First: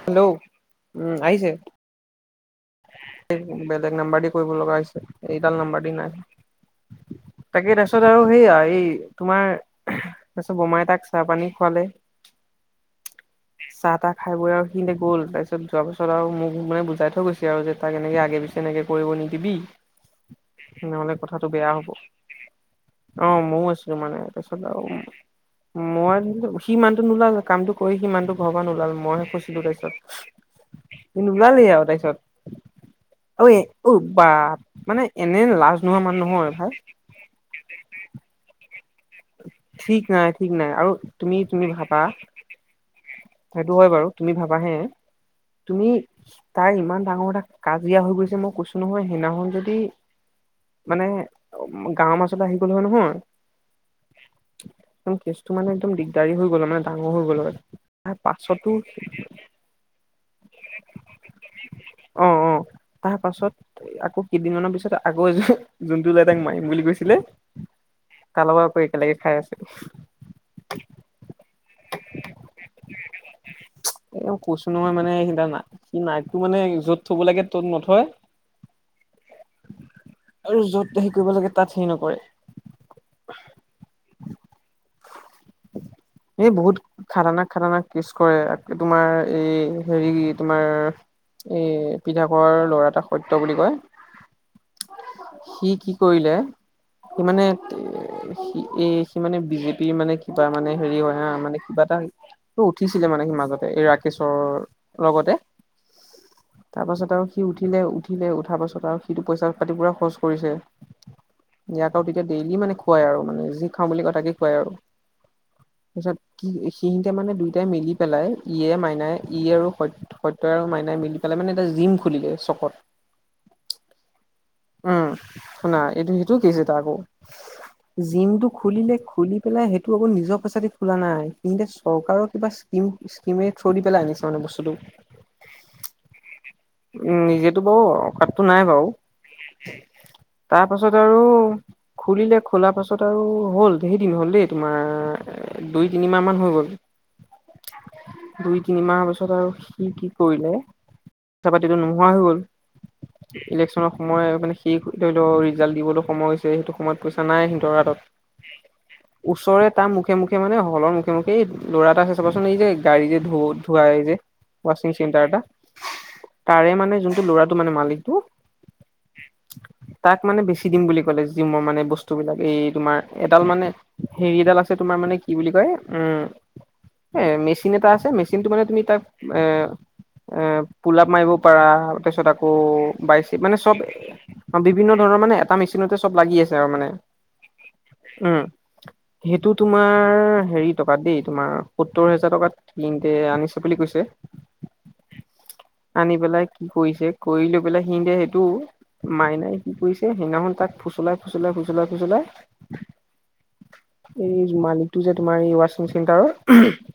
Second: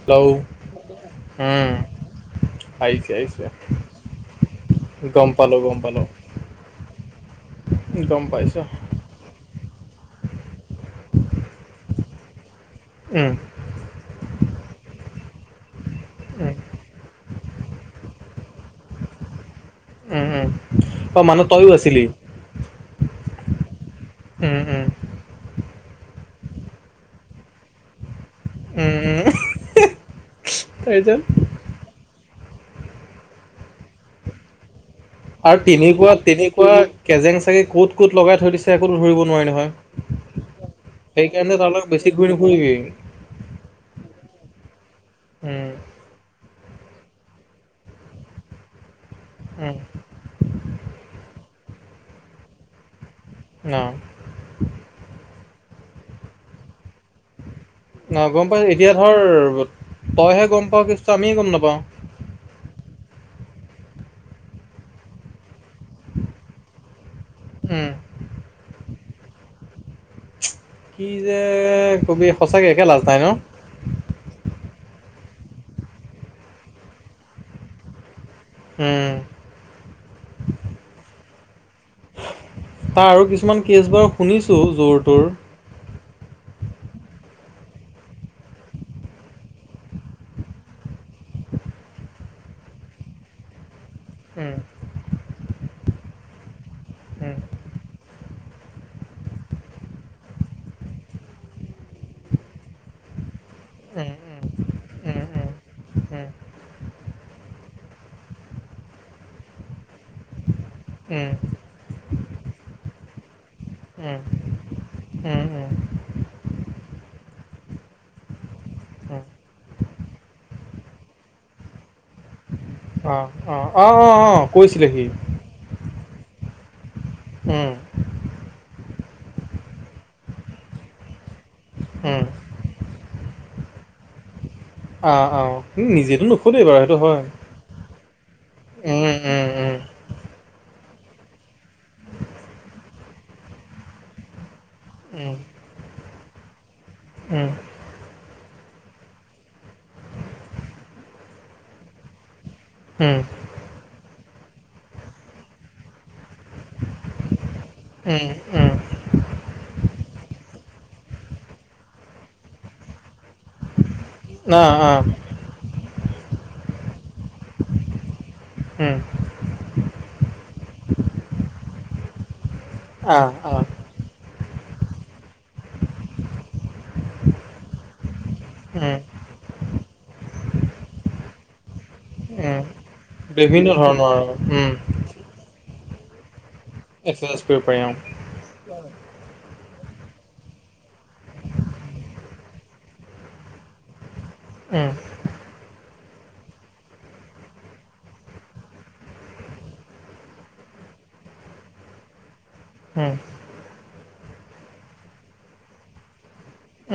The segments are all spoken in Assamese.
হেল্ল', উম আহিছে। আহিছে আহিছে বেলেগ নাম্বাৰ দি কৰিব লগা হৈছে, গম এইডাল পালো গম নাম্বৰ দি পালো নাই। তাকে, তাৰপিছত আৰু গম সেইয়া পাইছো এই তোমাৰ তাৰপিছত বোমাই তাক চাহ-পানী খোৱালে। উম চাহ-তাহ খাই বৈ আৰু সি গ'ল, তাৰপিছত যোৱাৰ পিছত আৰু মোক উম মানে বুজাই থৈ গৈছিল। আৰু যে তাক এনেকে আগে পিছে এনেকে কৰিব নিদিবি। হম, হম, নহ'লে অ মানে কথাটো তইও বেয়া হ'ব আছিলি? অ, মই আছিলছিলো মানে, উম তাৰপিছত আৰু উম মই সি সি মানু্হটো নোলাল, কামটো কৰি সি মানুহটো ঘৰ উম নোলাল, উম মইহে ফছিলো তাৰপিছত। তাৰপিছত সি নোলালে আৰু তাৰপিছত, অই অও বা মানে এনে আৰু লাজ নোহোৱা তেনেকুৱা, মানুহ নহয় ভাই তেনেকুৱা কেজেং চাগে ক'ত ক'ত লগাই থৈ দিছে। একো ধৰিব নোৱাৰি নহয় ঠিক নাই, ঠিক নাই আৰু তুমি, সেইকাৰণে তুমি তাৰ লগত ভাবা বেছি ঘূৰি নুফুৰিবি সেইটো হয় বাৰু তুমি ভাবাহে, উম তুমি তাই ইমান ডাঙৰ এটা কাজিয়া হৈ গৈছে, মই কৈছো নহয় সেইদিখন উম যদি মানে গাঁৱৰ মাছলে আহি গ'ল হয় নহয়। অ। ত মানে একদম দিগদাৰী হৈ গল ডাঙৰ হৈ গ'ল হয়। তাৰ ন গম পাই, পাছতো এতিয়া ধৰ তইহে গম পাও কেছটো, আমিয়ে গম নাপাওঁ। অ অ তাৰ পাছত, আকৌ কেইদিনমানৰ পিছত আগৌ এ যোনটো ল'ৰাই তাক মাৰিম বুলি কৈছিলে, উম তাৰ লগত আকৌ একেলগে খাই আছে। কি যে কবি সঁচাকে একে লাজ নাই ন? এ কৈছো নহয় মানে সি না নাইটটো মানে য'ত থব লাগে ত'ত নথয়। উম আৰু যত হেৰি কৰিব লাগে তাত হেৰি নকৰে তাৰ আৰু কিছুমান কেছ বাৰু শুনিছো, জোৰ-তৰ। [inaudible] এই বহুত খাতাৰনাক-খাতাৰনাক কেছ কৰে, তোমাৰ এই হেৰি তোমাৰ এ পিঠাকৰ ল'ৰা এটা সত্য বুলি কয়। হম। সি কি কৰিলে সি উম, মানে এ সি মানে বিজেপিৰ মানে কিবা মানে হেৰি হয় হা, মানে কিবা এটা উঠিছিলে মানে সি মাজত। উম, উম, ৰাকেশৰ উম, লগতে। [inaudible] তাৰ পাছত আৰু সি উঠিলে-উঠিলে, উঠাৰ পাছত আৰু সিটো পইচা পাতি পুৰা খৰচ কৰিছে। উম। এতিয়া ডেইলি মানে খুৱাই আৰু মানে, যি খাওঁ বুলি কয় উম, তাকে খুৱাই আৰু। উম, উম, তাৰপিছত কি সিহতে মানে দুইটাই মিলি পেলাই ই এ মাইনাই, উম। ই আৰু সত সত্য আৰু মাইনাই মিলি পেলাই মানে এটা জিম খুলিলে চকত। অ, অ, অ, অ, অ। কৈছিলে সি। উম, শুনা এইটো সেইটোও কেছ এটা আকৌ, উম, জিমটো খুলিলে খুলি পেলাই সেইটো আকৌ নিজৰ পইচা দি খোলা নাই, কিন্তে উম। চৰকাৰৰ কিবা স্কীম কিমে থ্ৰুদি পেলাই আনিছে মানে বচ আহ, আহ, সি নিজেতো নুখুলে বাৰু সেইটো উম হয়, নিজেতো বাৰু অকাতটো নাই উম, উ উম, উম তাৰপাছত আৰু খুলিলে খোলা পাছত আৰু হ'ল, [unintelligible] দিন হ'ল দেই। উম, তোমাৰ দুই তিনিমাহমান হৈ গ'ল। উম। তিনিমাহৰ পিছত আৰু সি কি কৰিলে, পইচা-পাতিতো নোহোৱা হৈ গ'ল। ইলেকচনৰ সময় মানে সি ধৰি লও ৰিজাল্ট দিবলৈ সময় হৈছ সেইটো সময়ত পইচা নাই সিহঁতৰ হাতত ওচৰে তাৰ মুখে মুখে মানে হলন মোক এই ল'ৰা এটা ছে চাবাচোন এই যে গাড়ী যে ধ-ধোৱাই যে, অ', ৱাশ্বিং অ', চেণ্টাৰ এটা তাৰে মানে যোনটো ল'ৰাটো মানে মালিকটো উম, তাক মানে বেছি দিম বুলি ক'লে যি মোৰ মানে বস্তুবিলাক এই তোমাৰ অ', এডাল অ', মানে হেৰি এডাল আছে তোমাৰ মানে কি বুলি কয় উম এ মেচিন এটা আছে মেচিনটো মানে তুমি উম, তাক এ এ পোলাপ মাৰিব পাৰা তাৰপিছত আকৌ উম। বাইচি মানে বিভিন্ন চব ধৰণৰ আৰু অ উম, বিভিন্ন ধৰণৰ মানে এটা মেচিনতে চব লাগি আছ মানে এক্সাৰচাইজ কৰিব পাৰি অ'। উম এইটো তোমাৰ হেৰি টকাত দেই তোমাৰ সত্তৰ হেজাৰ টকাত কিন্তে আনিছে বুলি কৈছে। উম আনি পেলাই কি কৰিছে কৰি লৈ পেলাই সি দে সেইটো মাইনাই কি কৰিছে সেইদিনাখন তাক ফুচলাই ফুচলাই ফুচলাই ফুচলাই উম, এই মালিকটো যে তোমাৰ এই ৱাচিং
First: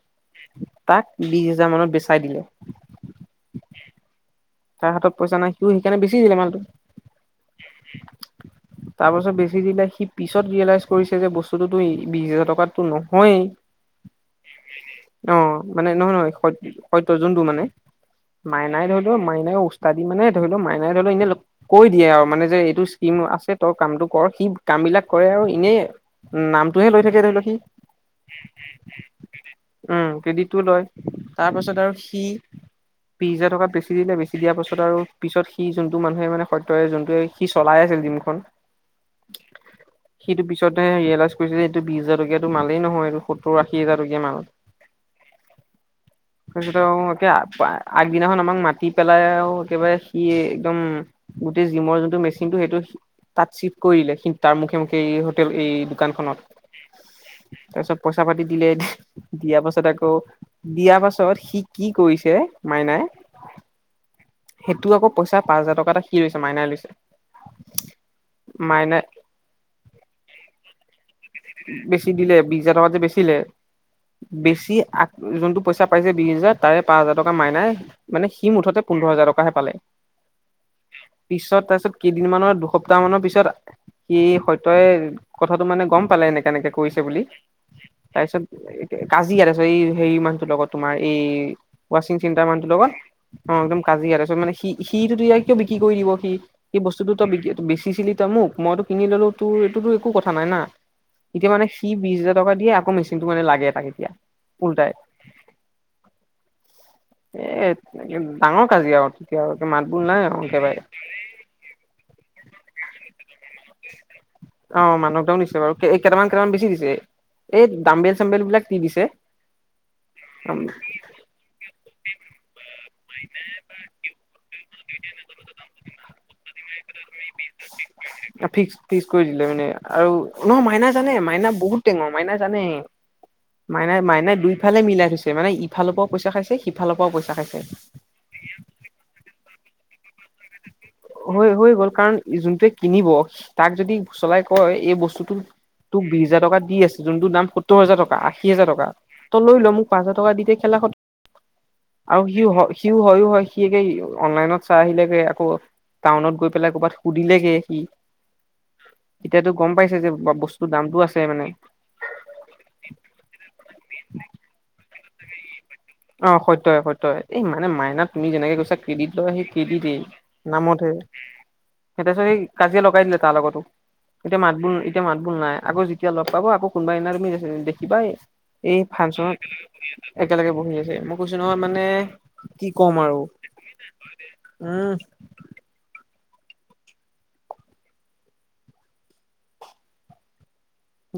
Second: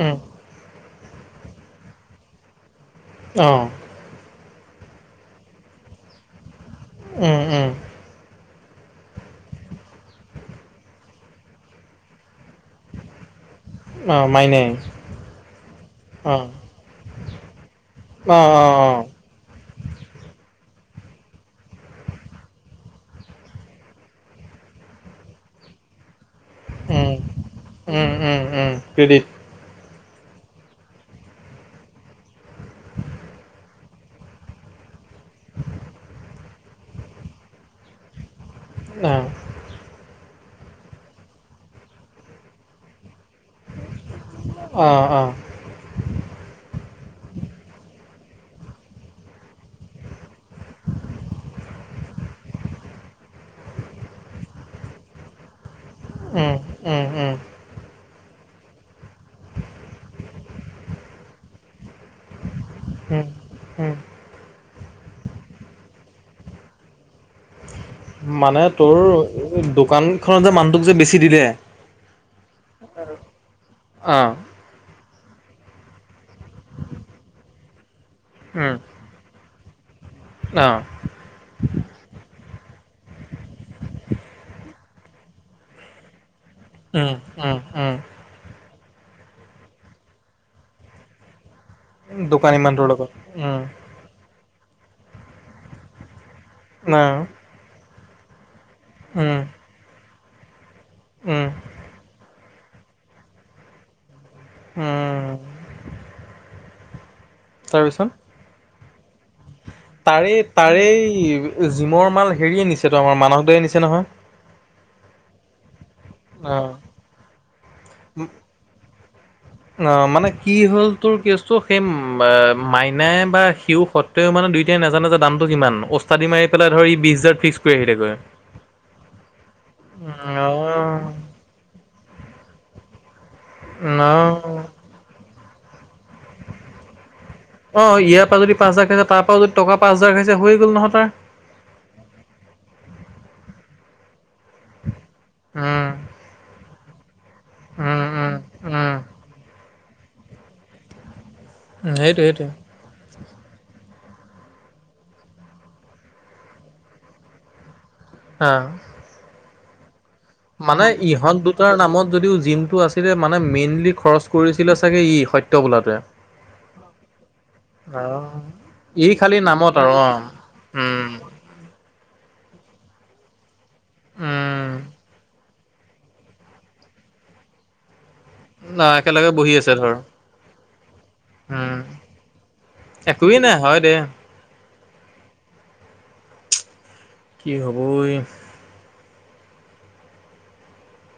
উম। তাক বিশ হেজাৰ মানত বেচাই দিলে। অহঁ তাৰ হাতত পইচা নাই সিও সেইকাৰণে বেছি দিলে মালটো। উম উম তাৰপিছত বেছি দিলে সি পিছত ৰিয়েলাইজ কৰিছে যে বস্তুটো ত বিশ হাজাৰ টকা টকাততো নহয়েই অ' মানে নহয় নহয় সত -সত্য যোনটো মানে মাইনাই ধৰিলো মাই উস্তাদি মানে ধৰি লও মাইনাই ধৰি ল এনে কৈ দিয়ে আৰু মানে যে এইটো স্কিম আছে তই কামটো কৰ সি কাম বিলাক কৰে আৰু ইনেই উম নামটোহে লৈ থাকে ধৰি ল সি উম কেডিটো লয় তাৰ পাছত আৰু সি বিশ হাজাৰ টকা বেছি দিলে বেছি দিয়াৰ পাছত আৰু পিছত সি যোনটো মানুহে মানে সত্যয়ে যোনটোৱে সি চলাই আছিল জিমখন অ' সিটো পিছতহে ৰিয়েলাইজ কৰিছে যে এইটো বিশ হাজাৰ টকীয়াতো মালেই নহয় এইটো সত্তৰ আশী হাজাৰ টকীয়া মাল তাৰপিছত আৰু আগদিনাখন আমাক মাতি পেলাই আৰু একেবাৰে সি একদম গোটেই জিমৰ যোনটো মেচিনটো সেইটো তাত চিফ্ট কৰিলে কিন্তু তাৰ মুখে মুখে এই হোটেল এই দোকানখনত উম উম উমউম তাৰপিছত পইচা পাতি দিলে, দিয়া পাছত আকৌ দিয়াৰ পাছত সি কি কৰিছে মাইনাই হম হম সেইটো আকৌ পইচা পাঁচ হাজাৰ টকা এটা সি লৈছে মাইনাই লৈছে মানে তোৰ মাইনাই দোকান খন যে মানুহটোক যে বেছি দিলে বেচি দিলে বিশ হাজাৰ টকা যে বেচিলে আহ বেচি আ যোনটো পইচা পাইছে বিশ হাজাৰ তাৰে পাঁচ হাজাৰ টকা মাইনাই মানে সি উম মুঠতে পোন্ধৰ হাজাৰ টকাহে পালে আহ পিছত তাৰপিছত কেইদিনমানৰ সপ্তাহ মানৰ পিছত সি সত্যই কথাটো মানে গম পালে এনেকে তেনেকে কৰিছে উম বুলি উম উম তাৰপিছত। কাজিয়া তাৰপিছত এই হেৰি মানুহটোৰ লগত তোমাৰ এই ৱাচিং চিন্তা দোকানী মানটোৰ মানুহটোৰ লগত, অ, উম একদম কাজিয়া, তাৰপিছত মানে সি সিটো, ততিয়া কিয় বিক্ৰী কৰি দিব, সি, সি বস্তুটো আহ তইক বেচিছিলি, তই মোক মইতো কিনি ললো, উম তোৰ এইটোতো একো কথা নাই, না, উম এতিয়া মানে সি বিশ হাজাৰ টকা দিয়ে, আকৌ মেচিনটো মানে, লাগে তাক এতিয়া। উল্টাই উমম। এ [unintelligible] ডাঙৰ কাজিযা আও, তেতিয়া আৰু মাত বোত তাৰে, তাৰেই জিমৰ, মাল হেৰিয়ে নিছে ত, আমাৰ মানস দাই নিছে নহয়। অ, মানস দা দিছে, বাৰু কেইটামান, কেইটামান বেছি দিছে, অ এই দাম্বেল চামবেলবিলাক টি দিছে? অ, মানে কি হল, তোৰ কেচটো সেইম বা মাইন নাই বা সিও, সত্ৰেও মানে দুইটাই নাজানে যে, দামটো কিমান, ওস্তাদি মাৰি পেলাই ধৰ ই, বিছ হাজাৰ ফিক্স কৰি আহিলেগৈ। অ', ফিক্স, ফিক্স কৰি দিলে, মানে আৰু নহয় মাইনা জানে, মাইনা বহুত টেঙৰ, মাইনা জানে মাইনা, মাইনাৰ অ', দুইফালে মিলাই, থৈছে মানে ইফালৰ পাও অ, ইয়াৰ পৰা যদি পাঁচ হাজাৰ খাইছে, তাৰ পৰা যদি টকা পাঁচ হাজাৰ খাইছে, হৈ গ'ল নহয় তাৰ। হৈ হৈ, গ'ল কাৰণ যোনটোৱে কিনিব, তাক যদি চলাই কয়, এই বস্তুটো উম, তোক বিছ হাজাৰ টকা দি আছে, যোনটোৰ দাম সতুৰ হাজাৰ উম, টকা, উম, আশী হাজাৰ টকা উম, তই লৈ ল, মোক পাঁচ হাজৰ টকা দিয়ে, খেলা খত আৰু সেইটোৱে সেইটোৱে সিও, সিও হয়ো হয়। সি একে অনলাইনত চাই আহিলেগে, আকৌ টাউনত গৈ পেলাই, ক'ৰবাত সুধিলেগে সি হা। তেতিয়াতো গম পাইছে যে বস্তুৰ মানে দামটো আছে ইহঁত মানে দুটাৰ নামত যদিও জিনটো আছিলে, মানে মেইনলি খৰচ কৰিছিলে চাগে ই সত্য বোলাটোৱে। অ সত্য, সত্য, এই মানে মাইনা তুমি অ', যেনেকে কৈছা ই ক্ৰেডিট লয়, খালি সি নামত আৰু ক্ৰেডিটেই অ', নামতহে। উম, সিহঁতে চাগে, কাজিয়া লগাই দিলে, তাৰ লগতো। এতিয়া মাত বোল, উম। এতিয়া মাত বোল নাই, আকৌ যেতিয়া লগ পাব আকৌ কোনবাই ইনাৰমি তুমি দেখিবাই এই অ একেলগে ফাংচনত বহি আছে ধৰ একেলগে বহি আছে। মই কৈছো নহয়, উম মানে কি কম আৰু একোৱেই নাই হয় দে উম। কি হ'বই?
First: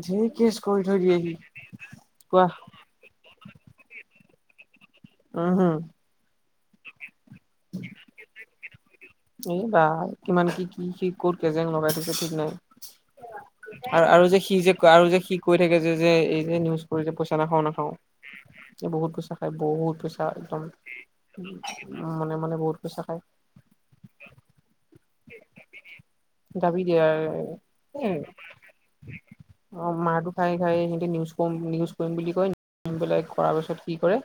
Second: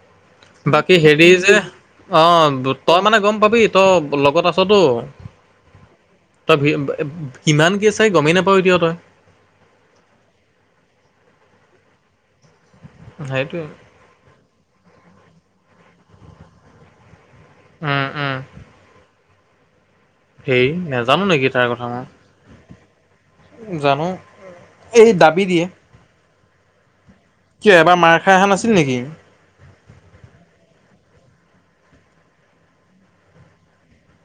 ধেৰ কেচ কৰি বাকী থৈ হেৰি দিয়েহি যে, অ, কোৱা তই মানে গম পাবি, তই লগত আছটো উম হম তই কিমান কি চাই, গমেই নাপাৱ এতিয়া তই এই বা কিমান কি, কি, কি কত কেজেং লগাই থৈছে, ঠিক নাই। সেইটোৱে আৰু, আৰু যে সি যে, আৰু যে, সি কৈ থাকে যে, যে এই যে, নিউজ কৰি যে খানা খাও, নাখাও, উম উম এই বহুত পইচা খাই বহুত। পইচা একদম হেই নাজানো নেকি তাৰ কথা মই মানে, মানে বহুত পইচা খায়। জানো এই দাবী দিয়ে। দাবি দিয়ে। কিয় এবাৰ এ মাৰ খাই, অহা নাআছিল নেকি। ফ, নিউজ পাৰিম বুলি কৈ, কৰা পিছত কি কৰে,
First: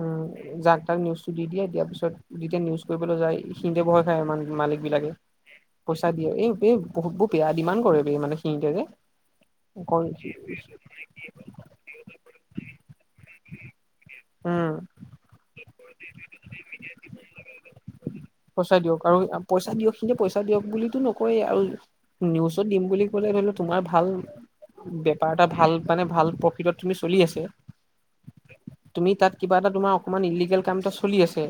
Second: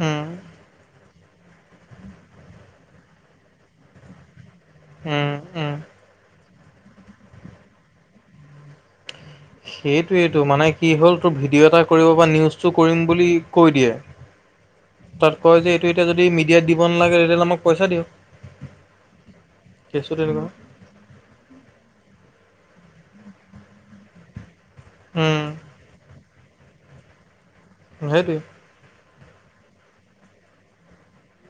উম, যাক, যাক নিউজ দি দিয়ে, দিয়াৰ পিছত যেতিয়া, নিউজ কৰিবলৈ যায় সিতে ভই খায়, মানে মালিক বিলাকে উম উম পইচা দিয়ে, এই, এই বহুত ব বেয়া ডিমাড কৰে, মানে সিহিতে যে সেইটোৱেইটো মানে কি হ'ল, তোৰ ভিডিঅ' এটা কৰিব, বা নিউজটো কৰিম বুলি কৈ দিয়ে। উম। তাত কয় যে, এইটো এতিয়া যদি মিডিয়াত দিব নালাগে, তেতিয়াহ'লে আমাক পইচা দিয়ক। পইচা দিয়ক আৰু পইচা দিয়ক, কেচটো সিন্তে পইচা তেনেকুৱা দিয়ক বুলি নকয়েই, আৰু নিউজত দিম বুলি ক'লে, ধৰি লও তোমাৰ ভাল বেপাৰ এটা, উম, ভাল, মানে ভাল পত প্ৰফিট, তুমি চলি আছে। সেতু এ, তুমি তাত কিবা এটা তোমাৰ অকমান ইলিগেল কাম এটা চলি আছে,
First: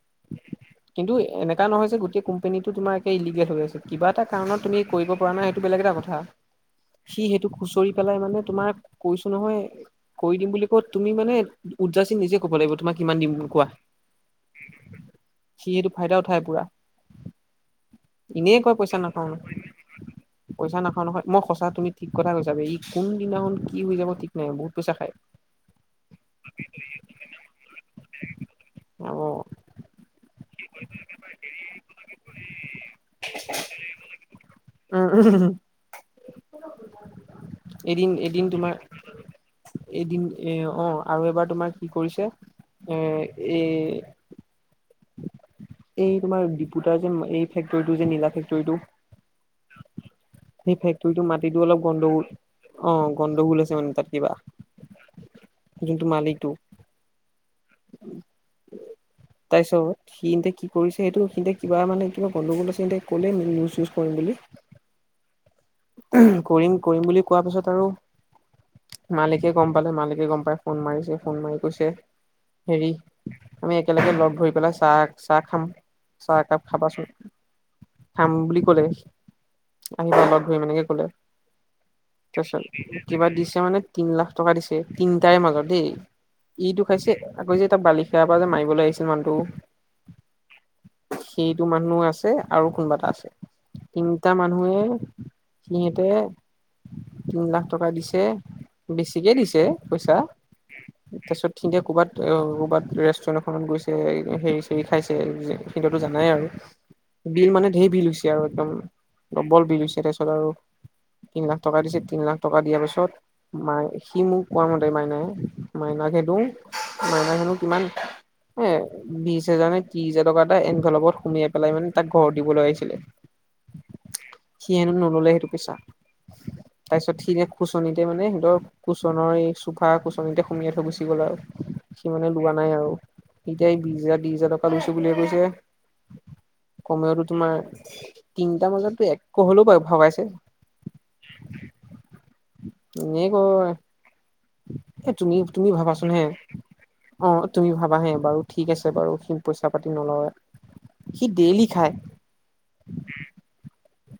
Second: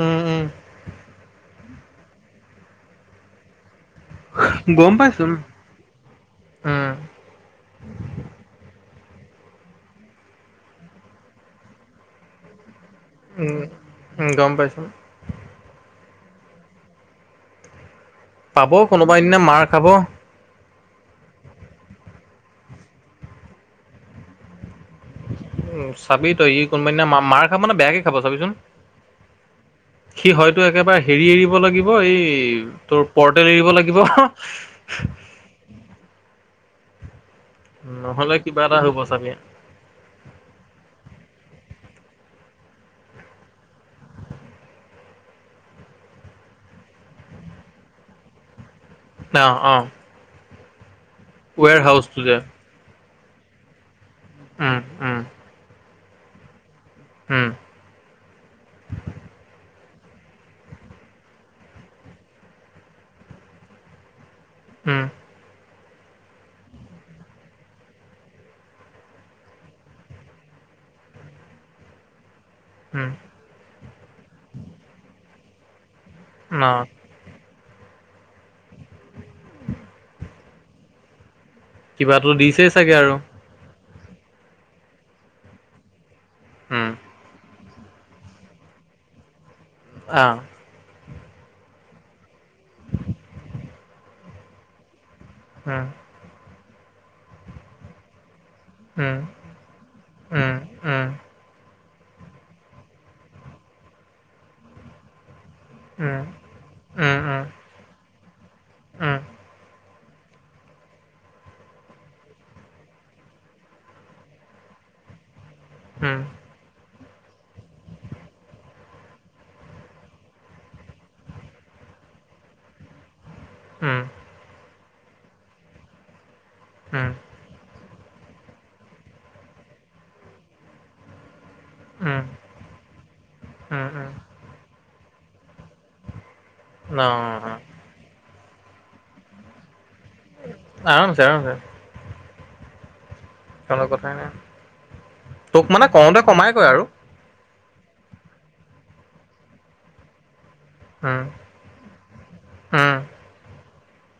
উম, উম। কিন্তু এনেকা নহয় যে গোটে, কোম্পেনীটো তোমাৰ একে ইলিগেল হৈ আছে, কিবা এটা কাৰণত, তুমি গম কৰিব পাইছো পৰা উম। নাই, সেইটো বেলেগ এটা কথা। উম, সি, সেইটোক খুচৰি পেলাই মানে তোমাৰ কৈছো নহয় কৰি দিম বুলি ক তুমি মানে উদজাচি নিজে ক'ব লাগিব তোমাক কিমান দিম বুলি উম, কোৱা উম, গম পাইছো। সি সেইটো ফাইদা উঠাই পুৰা এনেই পাব কয় পইচা নাপাওঁ কোনোবাদিনা মাৰ খাব পইচা নাখাও নাখাও মই সচাঁ তুমি ঠিক কথা কৈছা ই কোনদিনাখন কি হৈ যাব ঠিক নাই বহুত পইচা খায়। উম চাবি তই ই কোনোবাদিনা মা মাৰ খাব মানে বেয়াকে খাব চাবিচোন অ' সি হয়তো একেবাৰে হেৰি এৰিব লাগিব অ' এই তোৰ পৰ্টেল এৰিব লাগিব। ক [inaudible] নহ'লে এদিন-এদিন কিবা এটা তোমাৰ, হ'ব চাবি এদিন এ অ' আৰু এবাৰ তোমাৰ কি কৰিছে এ এই এই তোমাৰ ডিপুদাৰ যে এই ফেক্টৰীটো যে নীলা ফেক্টৰীটো অ' অ' সেই ফেক্টৰীটো মাটিতো ৱেৰ অলপ হাউচটো গণ্ডগোল, যে অ' গণ্ডগোল আছে মানে তাত। কিবা উম, উম, যোনটো মালিকটো উম' [inaudible] ছত সি এতিয়া কি কৰিছে সেইটো সি কিবা মানে কিবা গণ্ডগোল আছে এ ক'লে নিউচ চিউজ কৰিম বুলি। উম' কৰিম-কৰিম বুলি কোৱা পাছত আৰু মালিকে গম পালে, মালিকে গম পাই ফোন মাৰিছে, ফোন মাৰি কৈছে হেৰি উম। আমি একেলগে লগ ধৰি পেলাই চাহ চাহ খাম। চাহ একাপ অ', খাবাচোন, খাম বুলি ক'লে আহিব অলপ সি এনেকে ক'লে কিবাতো দিছেই চাগে তাৰপিছত আৰু কিবা দিছে মানে তিনি লাখ টকা দিছে, তিনিটাৰে মাজত দেই, এইটো উম, খাইছে আকৌ যে তাত বালিশা পৰা যে মাৰিবলৈ আহিছিল মানুহটো। অঁ। সেইটো মানুহ আছে আৰু কোনবা এটা আছে তিনিটা মানুহে। উম, সিহঁতে তিনি লাখ টকা দিছে। উম, বেছিকে দিছে পইচা উম, উম, তাৰপিছত ক'ৰবাত ক'ৰবাত ৰেষ্টুৰেণ্টখনত গৈছে হেৰি চেৰি খাইছে। সেইটোতো উম। জানাই আৰু বিল মানে ধেৰ বিল হৈছে আৰু একদম ডবল বিল হৈছে। তেৰাছল আৰু তিন লাখ টকা দিছে তিন লাখ টকা দিয়াৰ পিছত মাই সি মোক কোৱা মতে মাইনাই। মাইনা খেনো মাইনা হেনো কিমান এ বিশ হাজাৰ নে ত্ৰিশ হাজাৰ টকা এটা এনভেলভত সোমিয়াই পেলাই মানে তাক ঘৰ দিবলৈ আহিছিলে। সি হেনো নললে সেইটো পিছা তাৰপিছত সি যে খোজ কুচনিতে মানে সিঁৰ কুচনৰ এই চোফা কুচননিতে সুমিয়াই থৈ গুচি গ'ল আৰু। সিমানে লোৱা নাই আৰু এতিয়া বিশ হাজাৰ বিশ হাজাৰ টকা লৈছো বুলিয়ে কৈছে। অ, কমেওতো তোমাৰ তিনটা বজাতো এক হ'লেও বাৰু ভাবাইছ আৰামচে আৰামচে। [inaudible] এনে ক নাই। এ তুমি তোক তুমি মানে ভাবাচোন কওঁতে হে কমাই কয় আৰু। অঁ। তুমি ভাবাহে বাৰু ঠিক আছে বাৰু সি পইচা পাতি নলয়ে। উম, সি ডেইলি খায়। উম,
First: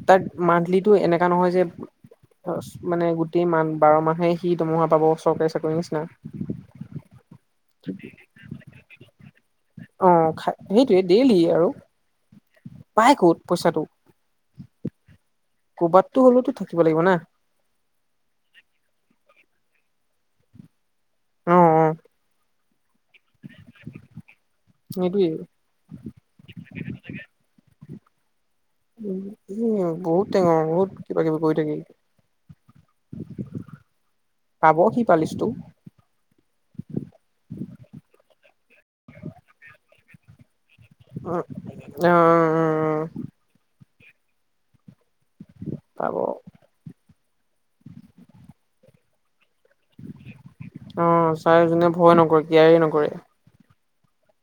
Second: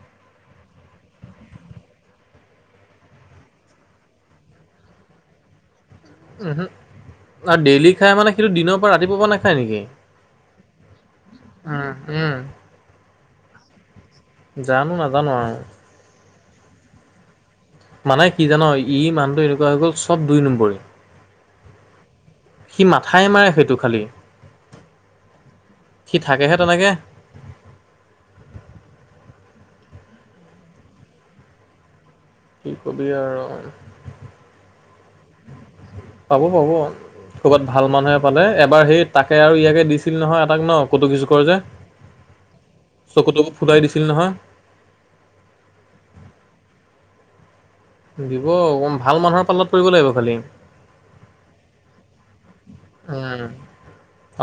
তাত মানটলিটো এনেকা নহয় যে। অ মানে গোটেই মাহ বাৰ মাহে সি দৰমুহা পাব চৰকাৰী চাকৰি নিচিনা। আৰু ডেইলি খাই মানে সেইটো দিনৰ পৰা ৰাতিপুৱা নাখায় নেকি? সেইটোৱে দেইলি আৰু উম, উম। পাই ক'ত পইচাটো জানো নাজানো আও টো হ'লেতো থাকিব লাগিব না মানে কি জান ই মানুহটো এনেকুৱা হৈ গ'ল চব দুই নম্বৰে অ অ সি মাথাই মাৰে সেইটো খালি সেইটোয়ে সি থাকেহে তেনেকে উ উ বহুত টঙৰ বহুত কিবা কিবি কৰি থাকি কি কবি আৰু পাব সি পালিচটো পাব পাব কবাত ভাল মানুহে পালে এবাৰ সেই তাকে আৰু ইয়াকে দিছ ন কটকী আহ চুকৰ' যে চকু তকু ফুলাই দিছিল নহয় পাব দিব অকণ ভাল মানুহে পালে অহ চাই যোনে ভয়ে নকৰে কিয়াৰে উম নকৰে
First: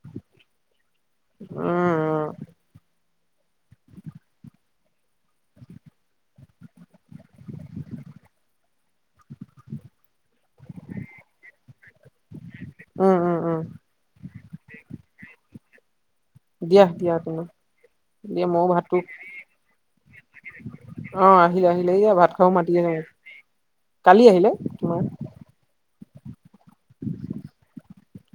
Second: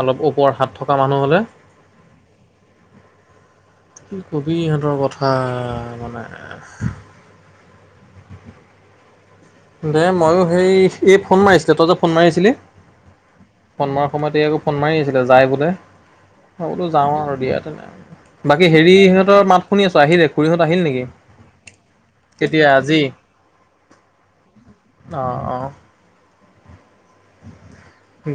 অলপ ওপৰত হাত থকা মানুহ হ'লে উম কথাৰ মানে [unintelligible] [unintelligible] দে ময়ো সেই এই ফোন মাৰিছিলে তই যে ফোন মাৰিছিলি উম উম উম ফোন মৰাৰ সময়ত এই আকৌ ফোন মাৰি আছিলে যাই বোলে সবতো যাও আৰু দিয়া তেনে দিয়া বাকী ময়ো হেৰি ভাতটো সিহঁতৰ মাত শুনি আছো আহিলে খুৰীহঁত আহিল নিকি অ আহিলে আহিলে এয়া ভাত খাব কেতিয়া মাতি আছে আজি মোক কালি আহিলে অ তোমাৰ অ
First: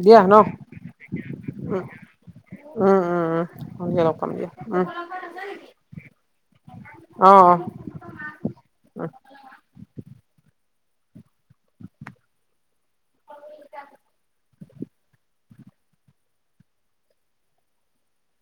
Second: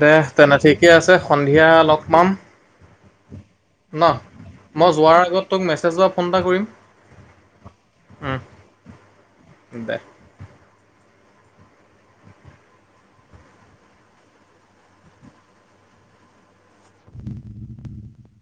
দে দিয়া ন তেনে ঠিকে আছে সন্ধিয়া উম লগ পাম উম উম উম ন সন্ধিয়া লগ পাম দিয়া উম মই যোৱাৰ আগত তোক মেছেজত ফোন এটা কৰিম অ অ উম উম দে [inaudible]